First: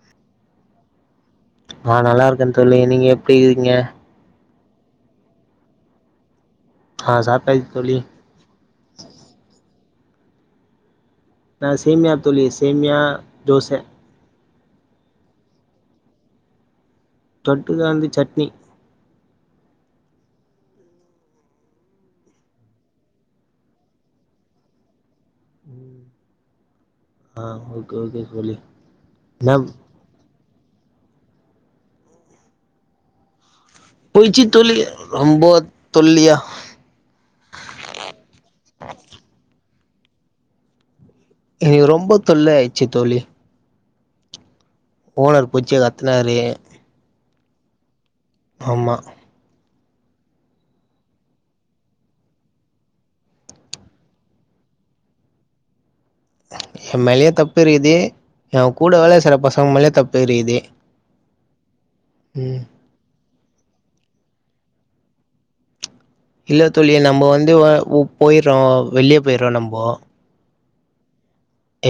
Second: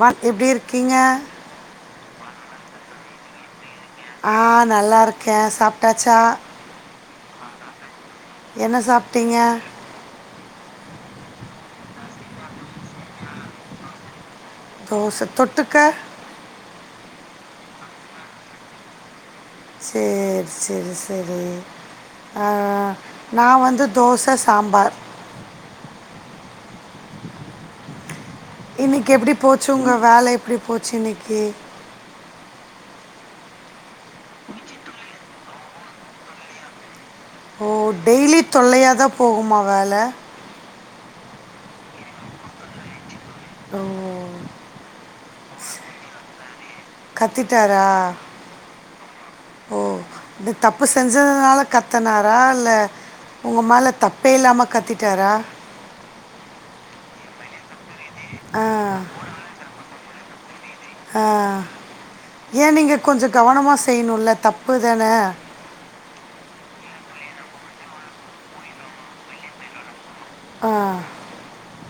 வாழ்த்து எப்டி இருக்கீங்க நா நல்லா இருக்கேன் தோழி நீங்க எப்படி இருக்கீங்க ஆ நல்லா இருக்கே சாப்ட்டாச்சா அ சாப்ட்டாச்சி தோழி என்ன சாப்ட்டீங்க நா சேமியா தோழி சேமியா தோச தோச தொட்டுக்க தொட்டுக வந்து சட்னி சேர் செரி செரி ஆ நா வந்து தோச சாம்பார் ம் ஆ ஓக்கே ஓக்கே தோழி இன்னிக்கி எப்டி நா போச்சு உங்க வேல எப்டி போச்சி இன்னிக்கி போய்ச்சி தொல்லய ரொம்ப தொல்லியா ஓ டெய்லி தொல்லையாதா போகுமா வேல இனிக் ரொம்ப தொல்லயாய்ச்சு தோழி ஓ ஓனர் பூச்சி கத்தனாரு கத்திட்டாரா ஆம்மா ஓ இந்த தப்பு செஞ்சதுனால கத்தனாரா இல்ல உங்க மேல தப்பே இல்லாம கத்திட்டாரா எ மேலயு தப்பு இருக்குது ஆ எ கூட வேல செய்ற பசங்க மேலயு தப்புயிருக்குது ஆ ஏ நீங்க கொஞ்ச கவனமா செய்யணுல்ல தப்பு தான இல்ல தோழி நம்ப வந்து ஒப் போய்றோ வெளியே போய்றோ நம்போ ஆ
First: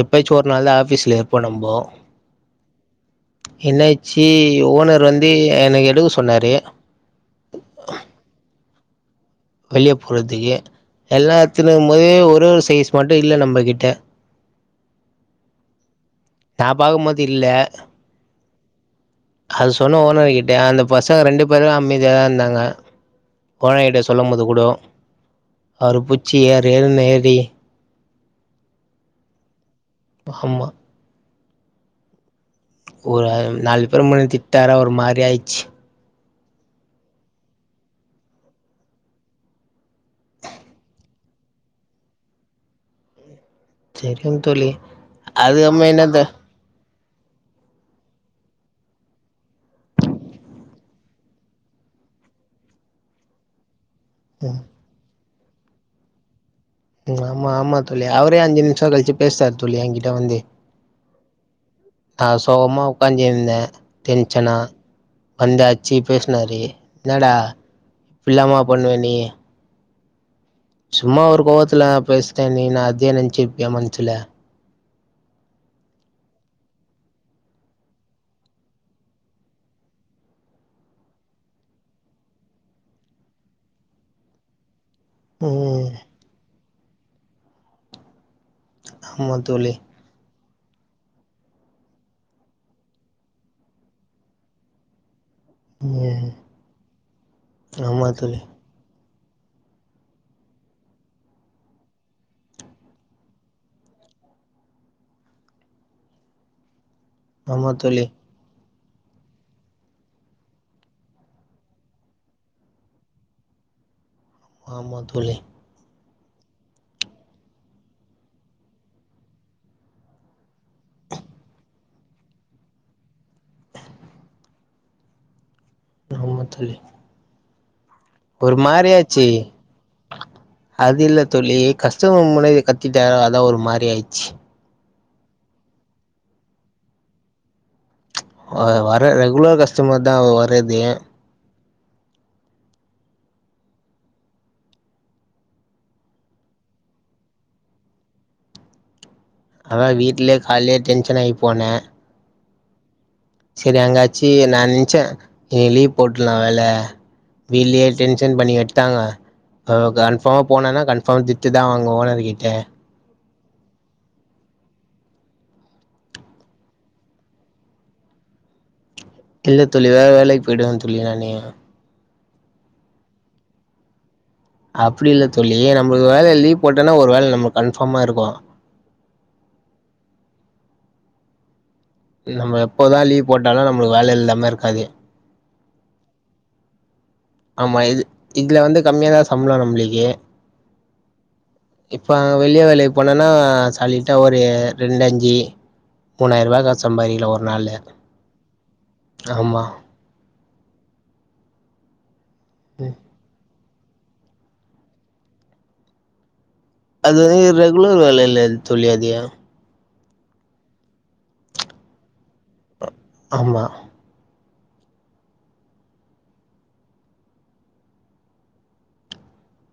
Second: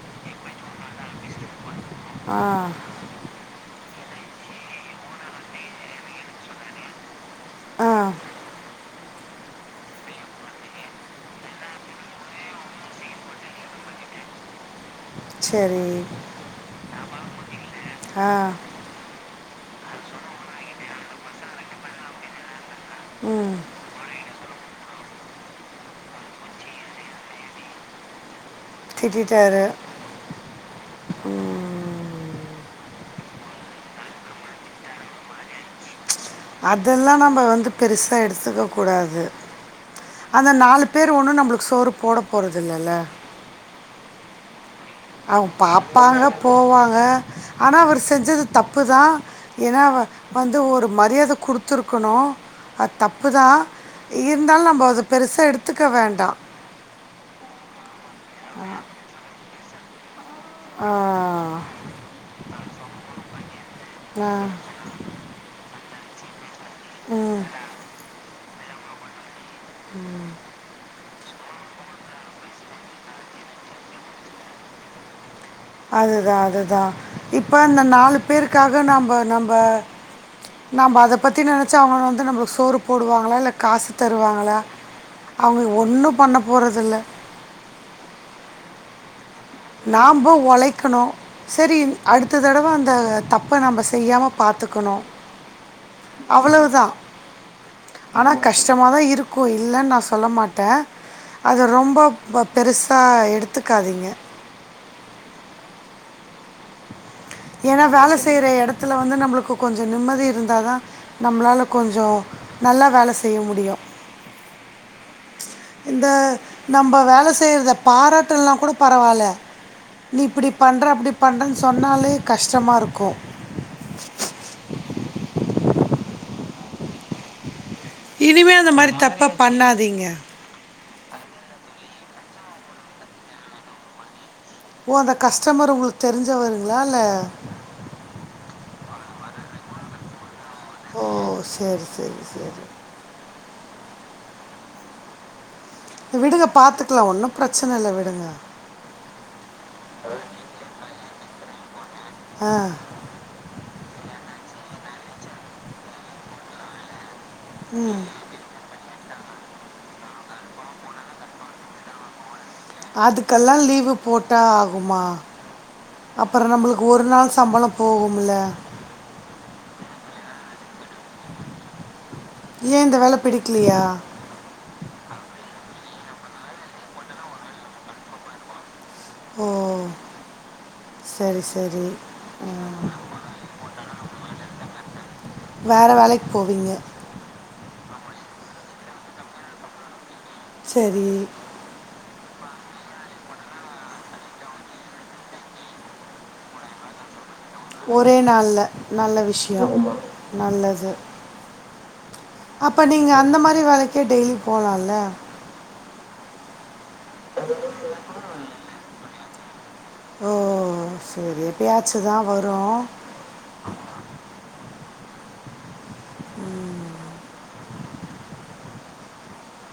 எப்பாச்சி ஒரு நாள் தா ஆஃபீஸ்ல இருப்போ நம்போ ஆ என்னாய்ச்சி ஓனர் வந்து என்ன எடுக்க சொன்னாரு ஆ வெளிய போறத்துக்கு எல்லாஎத்துனும்போது ஒரே ஒரு சைஸ் மட்டு இல்ல நம்ம கிட்ட ச்செரி நா பாக்கும்போது இல்ல ஆ அது சொன்னோ ஓனர் கிட்ட அந்த பசங்க ரெண்டு பேரு அமைதியாதா இருந்தாங்க ம் ஓனர்கிட்ட சொல்லம் போது கூடோ அவரு புச்சி ஏறு ஏறுன் ஏறி திட்டிட்டாரு ம் ஆமா ம் ஒரு நால் பேர் முன்னாடி திட்டாரா ஒரு மாரி ஆயிச்சு. அதெல்லா நம்ப வந்து பெருசா எடுத்துக்க கூடாது அந்த நாலு பேர் ஒன்னு நம்பளுக் சோறு போடப் போற்றது இல்லல சேரிங் தோழி அவங் அதுக்கப்புறமா என்னத்த பாப்பாங்க போவாங்க ஆனா அவர் செஞ்சது தப்புதா ஏன்னா அவ வந்து ஒரு மரியாத குடுத்துருக்கணு அது தப்புதா இருந்தாலு நம்ப அத பெருசா எடுத்துக்க வேண்டா ம் ஆமா ஆமா தோழி அவரே அஞ்சு நிமிஷோ கழிச்சு பேஸ்ட்டார் தோழி ஏங்கிட்ட வந்து ஆ நா சோகமா உக்காந்தி இருந்த ஆ டென்ஷனா வந்தாச்சி பேஸ்னாரு என்னடா, இப்பல்லாம்மா பண்ணுவே நீ? ம் சும்மா ஒரு கோவத்துல பேஸ்ட்டே நீ இன்னா அதிய நனச்சிப்பியா மனசுல அதுதா அதுதா இப்ப அந்த நாலுப்பேருக்காக நம்ப நம்ப நம்ப அதப் பத்தி நெனச்சா அவங்க வந்து நம்மளுக் சோறு போடுவாங்களா இல்ல காசு தருவாங்களா? அவரு ம் ஒண்ணு பண்ண போறதில்ல ஆமா தோழி நாம்ப உழைக்கணு சரி அடுத்த தடவை அந்த தப்ப நம்ம செய்யாம பாத்துக்கணு ம் அவ்ளோதா ஆமா ஆனா தோழி கஷ் டமாதா இருக்கும் இல்லன் நா சொல்ல மாட்டே அத ரொம்ப பெருசா எடுத்துக்காதீங்க ஆமா ஏன்னா தோழி வேல செய்ற இடத்துல வந்து நமக்கு கொஞ்சோ நிம்மதி இருந்தா தா நம்மளால கொஞ்சோ நல்லா வேல செய்ய முடியு ஆமா தோழி இந்த நம்ம வேலை செய்றத பாராட்டலன்னா கூட பரவால்ல நீ இப்டி பண்ற அப்டி பண்ணுறன்னு சொன்னாலே கஷ்டமா இருக்கூ ஆமா தோழி இனிமே ஒரு அந்த மாறி தப்ப பண்ணாதீங்க அதில்ல தோழி கஸ்டமர் முன்னாடி கத்திட்டாங்ளா அதா ஒரு மாதிரி ஆயிடிச்சு ஓ அந்த கஸ்டமரு உங்களுக்கு தெரிஞ்சவருங்களா இல்ல வ வர ரெகுலர் கஸ்டமர்தா அவ்ங்க ஓ சேரி சேரி சேரி விடுங்க பார்த்துக்கலா ஒன்னு பிரச்சனை இல்ல விடுங்க அதா வீட்லேயே கால்லியே டென்ஷன் ஆய் போனே அ சரி அங்காச்சி நா நென்ச்ச இன்னேகு லீவு போட்டுட்லா வேல வீட்லேயே டென்ஷன் பண்ணியாட் டாங்க அ கன்ஃபார்மா போனா கன்ஃபார்மா திட்டுதா வாங்குவோ ஓனர்கிட்ட அதுக்கெல்லா லீவ் போட்டா ஆகுமா அப்றோ நமக்கு ஒரு நாள் சம்பளோ போகும்ல இல்ல தோழி வேற வேலைக்கு போயிடுவே தோழி நானு ஏ இந்த வேலை பிடிக்கலையா அப்டி இல்ல தோழி நம்பளுக்கு வேளை லீவ் போட்டன்னா ஒருவேளை நம்பளுக்கு கன்ஃபார்மா இருக்கும் ஓ சரி சரி ஆ, நம்ம எப்போதா லீவ் போட்டாலு நம்மளுக்கு வேல இல்லாமல் இருக்காது வேற வேலைக்கு போவீங்க ஆமா இது இதுல வந்து கம்மியாதா சம்பளோ நம்ளுக்கே சரி இப்போ வெளியே வேலைக்கு போனேன்னா சாலிட்டா ஒரு ரெண்டஞ்சு மூணாயிரூபா காஸ் சம்பாரிக்கலா ஒரு நாள்ள ஒரே நாள்ல நல்ல விஷ்யோ நல்லது அப்ப நீங்க அந்த மாரி வேலக்கே டெய்லி போலால்ல அது வந்து ரெகுலர் வேல இல்ல தோழி அது ஓ சரி எப்பயாச்சுதா வரு ஆமா ம்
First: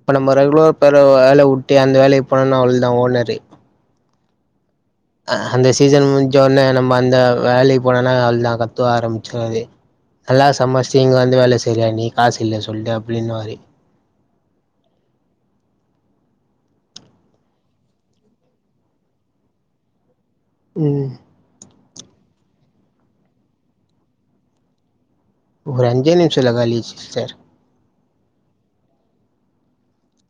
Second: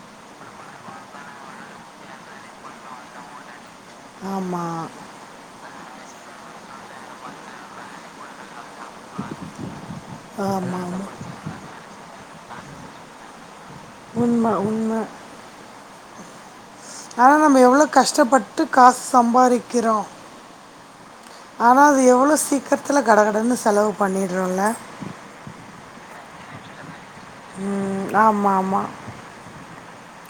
இப்ப நம்ப ரெகுலர் போற வேல உட்டு அந்த வேலைக்கு போனன்னா அவ்ளோ தா ஓனரு ஆமா அ ஹா அந்த சீசன் முஞ்ச ஒன்ன நம்ம அந்த வேலைக்கு போனோம்ன்னா அவ்ளோ தாக்கா த்து ஆரம்பிச்சுருவாரு நல்லா ஆமாம் சம்பாச்ட்டு ஆமாம் இங்க வந்து வேல செய்ரியா நீ காசு இல்லன் சொல்ட்டு அப்டின் வாரு உண்ம உண்ம ஆனா நம்ப எவ்ளோ கஷ்டப்பட்டு காஸ் சம்பாரிக்கிறோ ம் ஆனா அது எவ்ளோ சீக்கர்த்துல கட கடனு செலவு பண்ணிட்றோல்ல ஒரு அஞ்சே நிமிஷத்ல காலியாயிச்சி சிஸ்டர் ம் ஆமா ஆமா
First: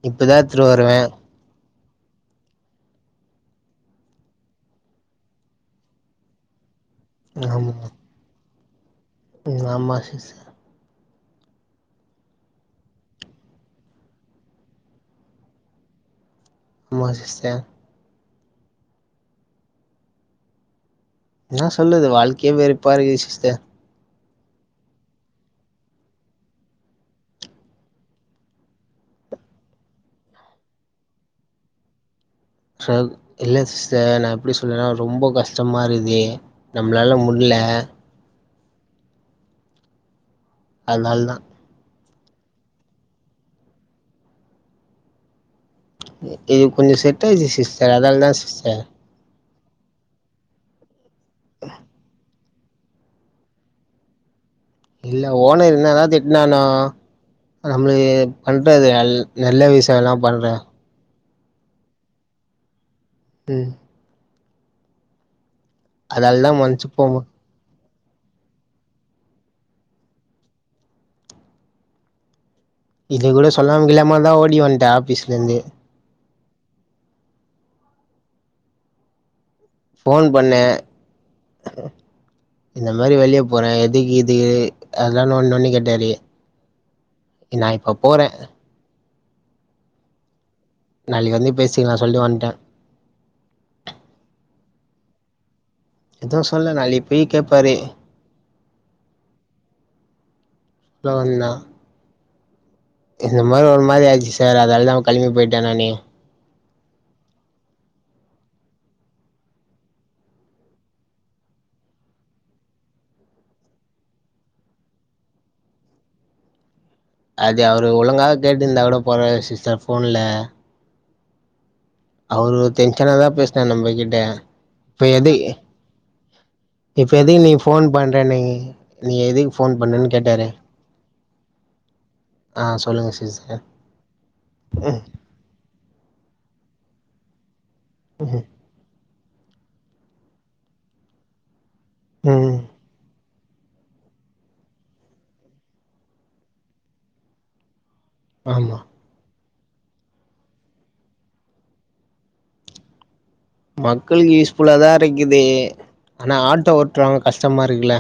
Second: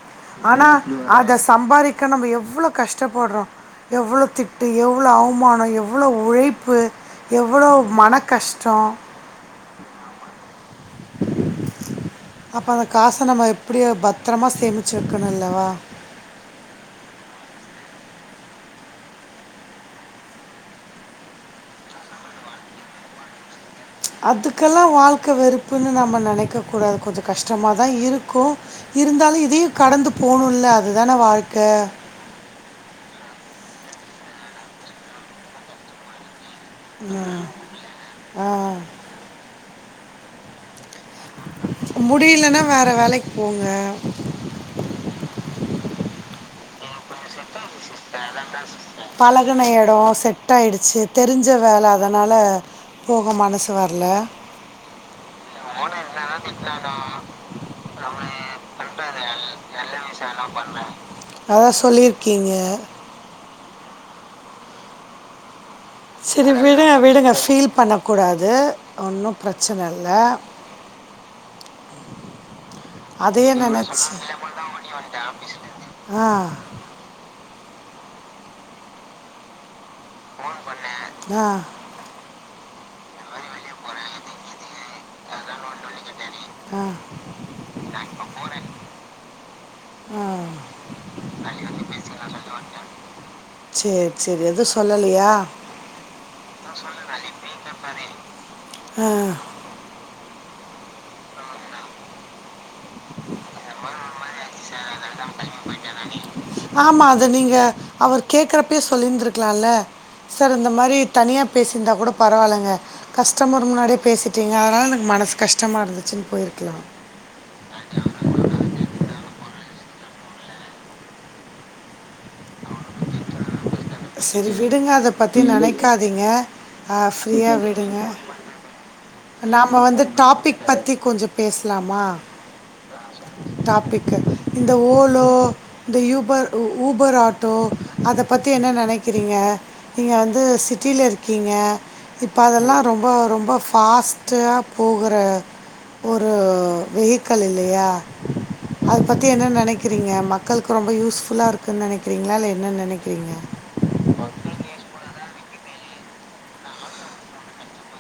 இப்பதா எத்துட்டு ஆனா வருவே அத சம்பாரிக் க்க நம்ம எவ்ளோ கஷ்டப்பட்றோ எவ்ளோ திட்டு எவ்ளோ அவ்மானோ எவ்ளோ உழைப்பு எவ்ளோ ஆமா மனக்கஷ்டோ ம் ஆமா சிஸ்சர் அப்போ அந்த காச நம்ம எப்டியோ பத்தரமா சேமிச்சி வெக்கணுல்லவா ஆமா சிஸ்டர் என்ன சொல்றது வாழ்க்கையே வெருப்பா இருக்குது சிஸ்டர் அதுக்கெல்லா வாழ்க்க வெறுப்புன்னு நாம நெனக்க கூடாது கொஞ்ச கஷ்டமா தா இருக்கு இருந்தாலு இதையு கடந்து போணுல்ல அது தான வாழ்க்க சர் இல்ல சிஸ்டர் நா எப்டி சொல்றனா ரொம்ப கஷ்டமா இருக்குதே ம் அ ஆ அத்னால் தா முடியிலனா வேற வேலைக் போங்க இது கொஞ்சோ செட் அயிர்ச்சி சிஸ் பழகன இடோ செ ட் ஆயிடுச்சி தெரிஞ்ச வேல அதனால போக மனசு வர்ல இல்ல ஓனர் என்னதா திட்னானு நம்மளுக்கு பண்றது நல் நல்ல விஷியல்லா பண்றா அதா சொல்லிர்க்கீங்க ம் அதால செரி தான் விடுங்க மன்னிச்சுப்போம் விடுங்க ஃபீல் பண்ண கூடாது ஒன்னு பிரச்சன இல்ல இது கூட அதையே சொல்லாம நெனச் கில்லாம தான் ஓடி வந்துட்டேன் ஆஃபீஸ்லேருந்து ஆ ஃபோன் பண்ணே ஆ இந்த மாரி வெளியே போறே எதுக் இதுக்கு அதெல்லா நோண் நோண்டி கேட்டாரு ஆ நா இப்போ போறே ஆ நாளைக்கு வந்து பேசிக்கலா சொல்ட்டு வன்ட்டே சேரி சேரி எது சொல்லலையா எதுவு சொல்ல நாளை போய் கேப்பாரு ஆ கூட வந்தா இந்த மாரி ஒரு மாரி ஆயிட்ச்சி சார் அதால்தா அவ கெளம்பி போயிட்டா நானே ஆமா அத நீங்க அவர் கேக்கறப்பே சொல்லிருந்திருக்கலால்ல. சார் இந்த மாரி தனியா பேசிருந்தா கூட பரவால்லங்க கஷ்டமர் முன்னாடியே பேசிட்டீங்க அதனால எனக்கு மனசு கஷ்டமா இருந்துச்சுன் போய்ர்க்கலா அது அவர் ஒழுங்காக கேட்டுருந்தா கூட பரவால சிஸ்டர் ஃபோன்ல அவரு டென்ஷனா தா பேசினாரு நம்மகிட்ட செரி விடுங்க இப்ப அத எது பத்தி நெனைக்காதீங்க. ஆ இப்ப எதுக்கு ஃப்ரீயா நீ ஃபோன் விடுங்க பண்றேன்னு நீ எதுக்கு ஃபோன் நாம்ம வந்து பண்ணன்னு கேட்டாரு டாபிக் பத்தி கொஞ்ச பேஸ்லாமா ஆ சொல்லுங்க சிஸ்டர் டாபிக்கு இந்த ம் ஓலோ இந்த யூபர் உ ஊபர் ஆட்டோ அத பத்தி என்ன நெனைக் கிறீங்க நீங்க வந்து சிட்டில இருக்கீங்க இப்போ ம் அதெல்லா ரொம்போ ரொம்போ ஃபாஸ்ட்டா போகற ஒரு வெஹிக்கல் இல்லயா ஆமா அத பத்தி என்ன நெனைக்கிறீங்க மக்கள்க்கு ரொம்ப யூஸ்ஃபுல்லா இருக்குன் நெனைக்கிறீங்ளா இல்ல என்ன நெனைக்கிறீங்க? மக்களுக்கு யூஸ்ஃபுல்லாதா இருக்குது ஆனா ஆட்டோ ஓட்டுறவங்க கஷ்டமா இருக்குல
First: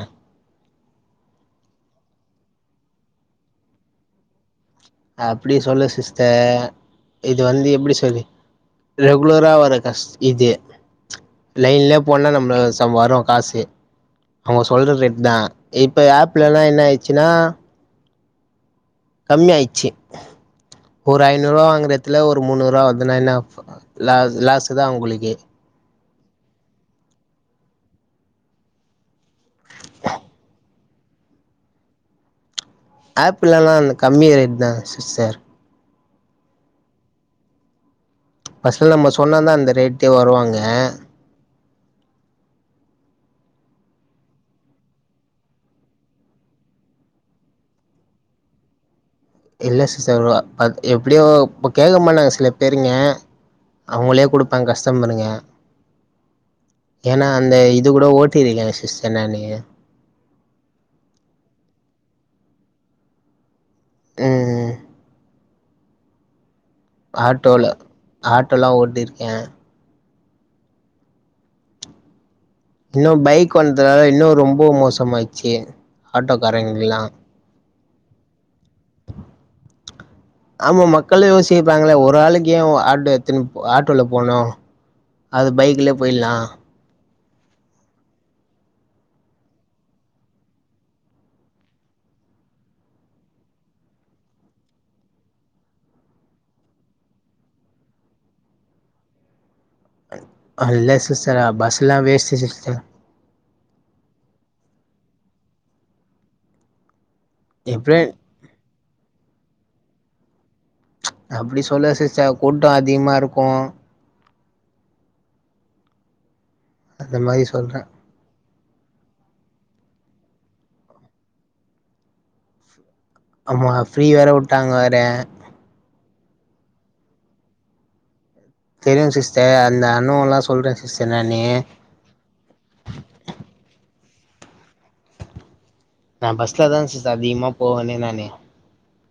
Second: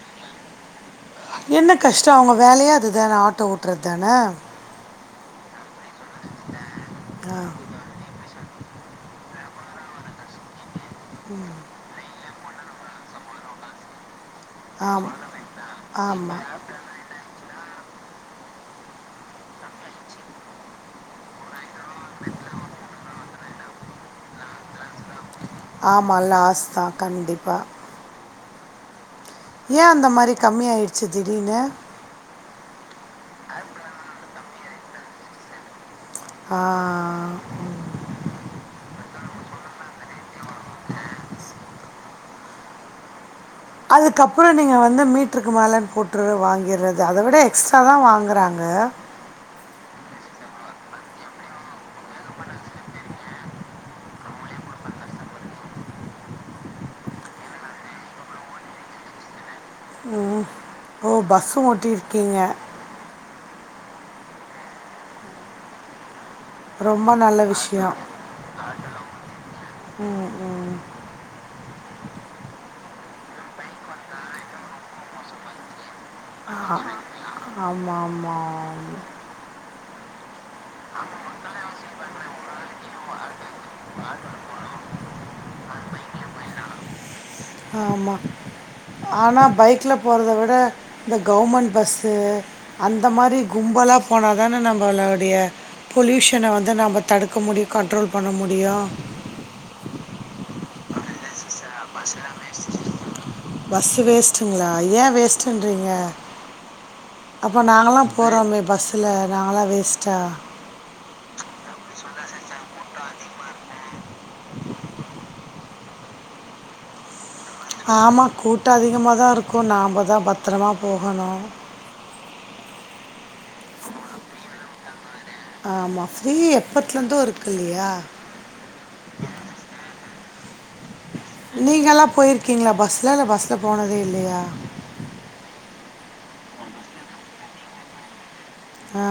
என்ன கஷ்டோ அவுங்க வேலையா அதுதான ஆட்டோ ஓட்றத் தான அப்படி சொல்ல சிஸ்ட ஆ இது வந்து எப்படி சொல்லி ரெகுலரா வர கஷ் இது லைன்லே போன்னா நம்மள ச வரு காசு அவுங்க சொல்ற ஆமாம் ரேட் தா இப்ப ஆமாம் ஆப்லனா என்ன ஆயிச்சுனா கம்மி ஆய்ச்சு ஒரு ஐநூறுவா வாங்குற எத்துல ஒரு முந்நூறுவா வர்துனா என்ன ஆகு லா லாஸுதா அவுங்களுக்கு ஆமா லாஸ் தா கண்டிப்பா ஏ அந்த மாரி கம்மி ஆயிட்ச்சு திடீனு ஆப்புலெலா அந்த கம்மி ரேட் தா சிஸ்டர் ஆ ம். ஃபஸ்ட்ல நம்ம சொன்னாதா அந்த ரேட்டே வருவாங்க அதுக்கப்புறோ நீங்க வந்து மீட்ருக்கு மேலன் போட்ரு வாங்கிற்றது அத விட எக்ஸ்ட்ரா தா வாங்குறாங்க இல்ல சிஸ்டர் ஒ அத் எப்பிடியோ இப்ப கேக்கமாட்டாங்க சில பேருங்க அவுங்களே குடுப்பாங்க கஸ்டமருங்க ஏனா அந்த இது கூட ஓட்டிருக்கே சிஸ்டர் நானு ம் ஓ பஸ்ஸு ஓட்டியிருக்கீங்க ம் ரொம்ப நல்ல ஆட்டோல விஷயம் ஆட்டோலா ஓட்டிருக்கே ம் ம் இன்னு பைக் வந்ததுனால இன்னு ரொம்பா மோசமாய்ச்சு ஆட்டோக்காரங்ளுக்கலா ஆம ஆமா ஆம் ஆமா மக்களு யோசிப்பாங்கள ஒரு ஆளுக்கு ஏ ஒ ஆட்டோ எத்தனு ஆட்டோல போனு அது பைக்கிலே போய்ல்லா ஆமா ஆனா பைக்ல போறத விட இந்த கவுமண் பஸ்ஸு அந்த மாரி கும்பலா போனாதான நம்பளோடிய பொல்யூஷன வந்து நம்ப தடுக்க முடியு கண்ட்ரோல் பண்ண முடியு அ இல்ல சிஸ்டர் அ பஸ்ஸெல்லா வேஸ்ட்டு சிஸ்டர் பஸ்ஸு வேஸ்ட்டுங்ளா ஏ வேஸ்ட்டுன்றீங்க அப்போ எப்டியு நாங்களாம் போறோமே பஸ்ஸுல நாங்களா வேஸ்ட்டா? அப்டி சொல்ல சிஸ்டர் கூட்டோ அதிகமா இருக்கு அந்த மாரி சொல்ற ஆமா கூட்டோ அதிகமாகதா இருக்கு நாம்ழதா பத்தரமா போகணு ஆமா ஃப்ரீ வேற வுட்டாங்க வேற ஆமா ஃப்ரீ எப்பத்துலெந்து இருக்கில்லயா தெரியு சிஸ்டர் அந்த அனுவன்லா சொல்றே சிஸ்டர் நானு நீங்கல்லா போயிருக்கீங்களா பஸ்ல இல்ல பஸ்ல போனதே இல்லையா நா பஸ்ல தா சிஸ்டர் அதிகமா போவேன்னே நானு ஆ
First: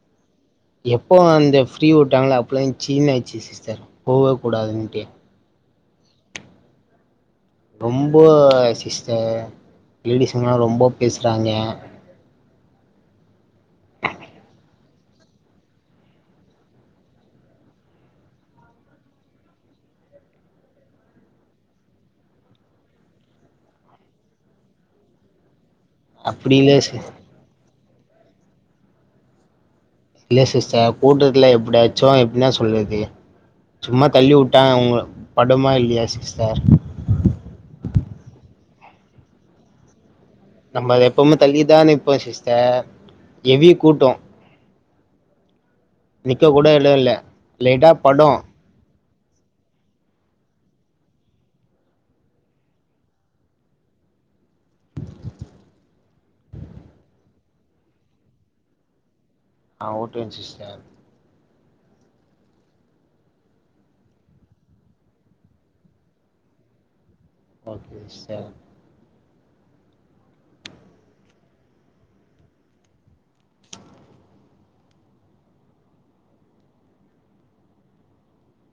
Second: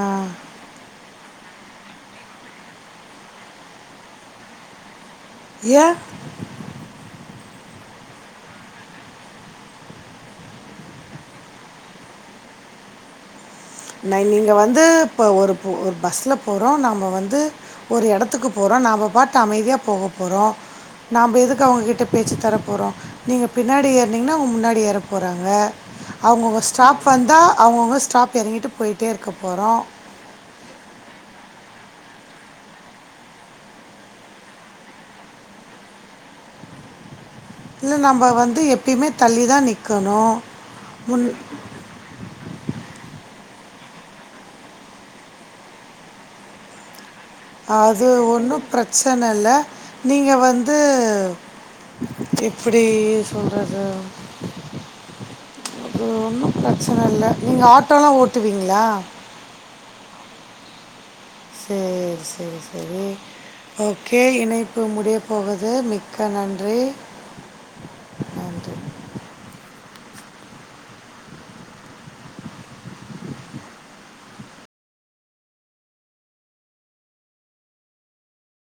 எப்போ அந்த ஃப்ரீ வுட்டாங்கள அப்லே ச்சீன்னு ஆச்சி சிஸ்டர் போக கூடாதுன்னட்டு ஏ ரொம்போ சிஸ்டர் லேடிஸ்ங்கலா ரொம்ப பேசுறாங்க ந நீங்க வந்து இப்ப ஒரு ஒரு பஸ்ல போறோம் நம்ப வந்து ஒரு எடத்துக்கு போறோ நாம்ப பாத்து அமைதியா போக போறோ நாம்ம எதுக்கு அவுங்ககிட்ட பேச்சி தர போறோ நீங்க பின்னாடி ஏறுனிங்கன்னா அவுங்க முன்னாடி ஏற போறாங்க அப்டி அவுங்கவுங்க இல்ல சி ஸ்டாப் வந்தா அவுங்கவுங்க ஸ்டாப் இறங்கிட்டு போயிட்டே இருக்க போறோ இல்ல சிஸ்டர் கூட்டத்துல எப்படியாச்சசு எப்டின்னா சொல்றது சும்மா தள்ளி வுட்டா உங்க படுமா இல்லையா சிஸ்டர் இல்ல நம்ம வந்து எப்பையுமே தள்ளி தா நிக்கணு நம்ம எப்பவுமே தள்ளியதா நிப்போ சிஸ்டர் எவி கூட்டோ நிக்க கூட எடோ இல்ல லைட்டா அது படு ஒன்னு பிரச்சன இல்ல நீங்க வந்து எப்டி சொல்றது அது ஒன்னு பிரச்சன இல்ல நீங்க ஆட்டோல்லா ஓட்டுவீங்களா ஆ ஓட்டுவே சிஸ்டர் சேரி சேரி சேரி ஓகே இணைப்பு முடிய போகுது மிக்க நன்றி ஓகே சிஸ்டர் நன்றி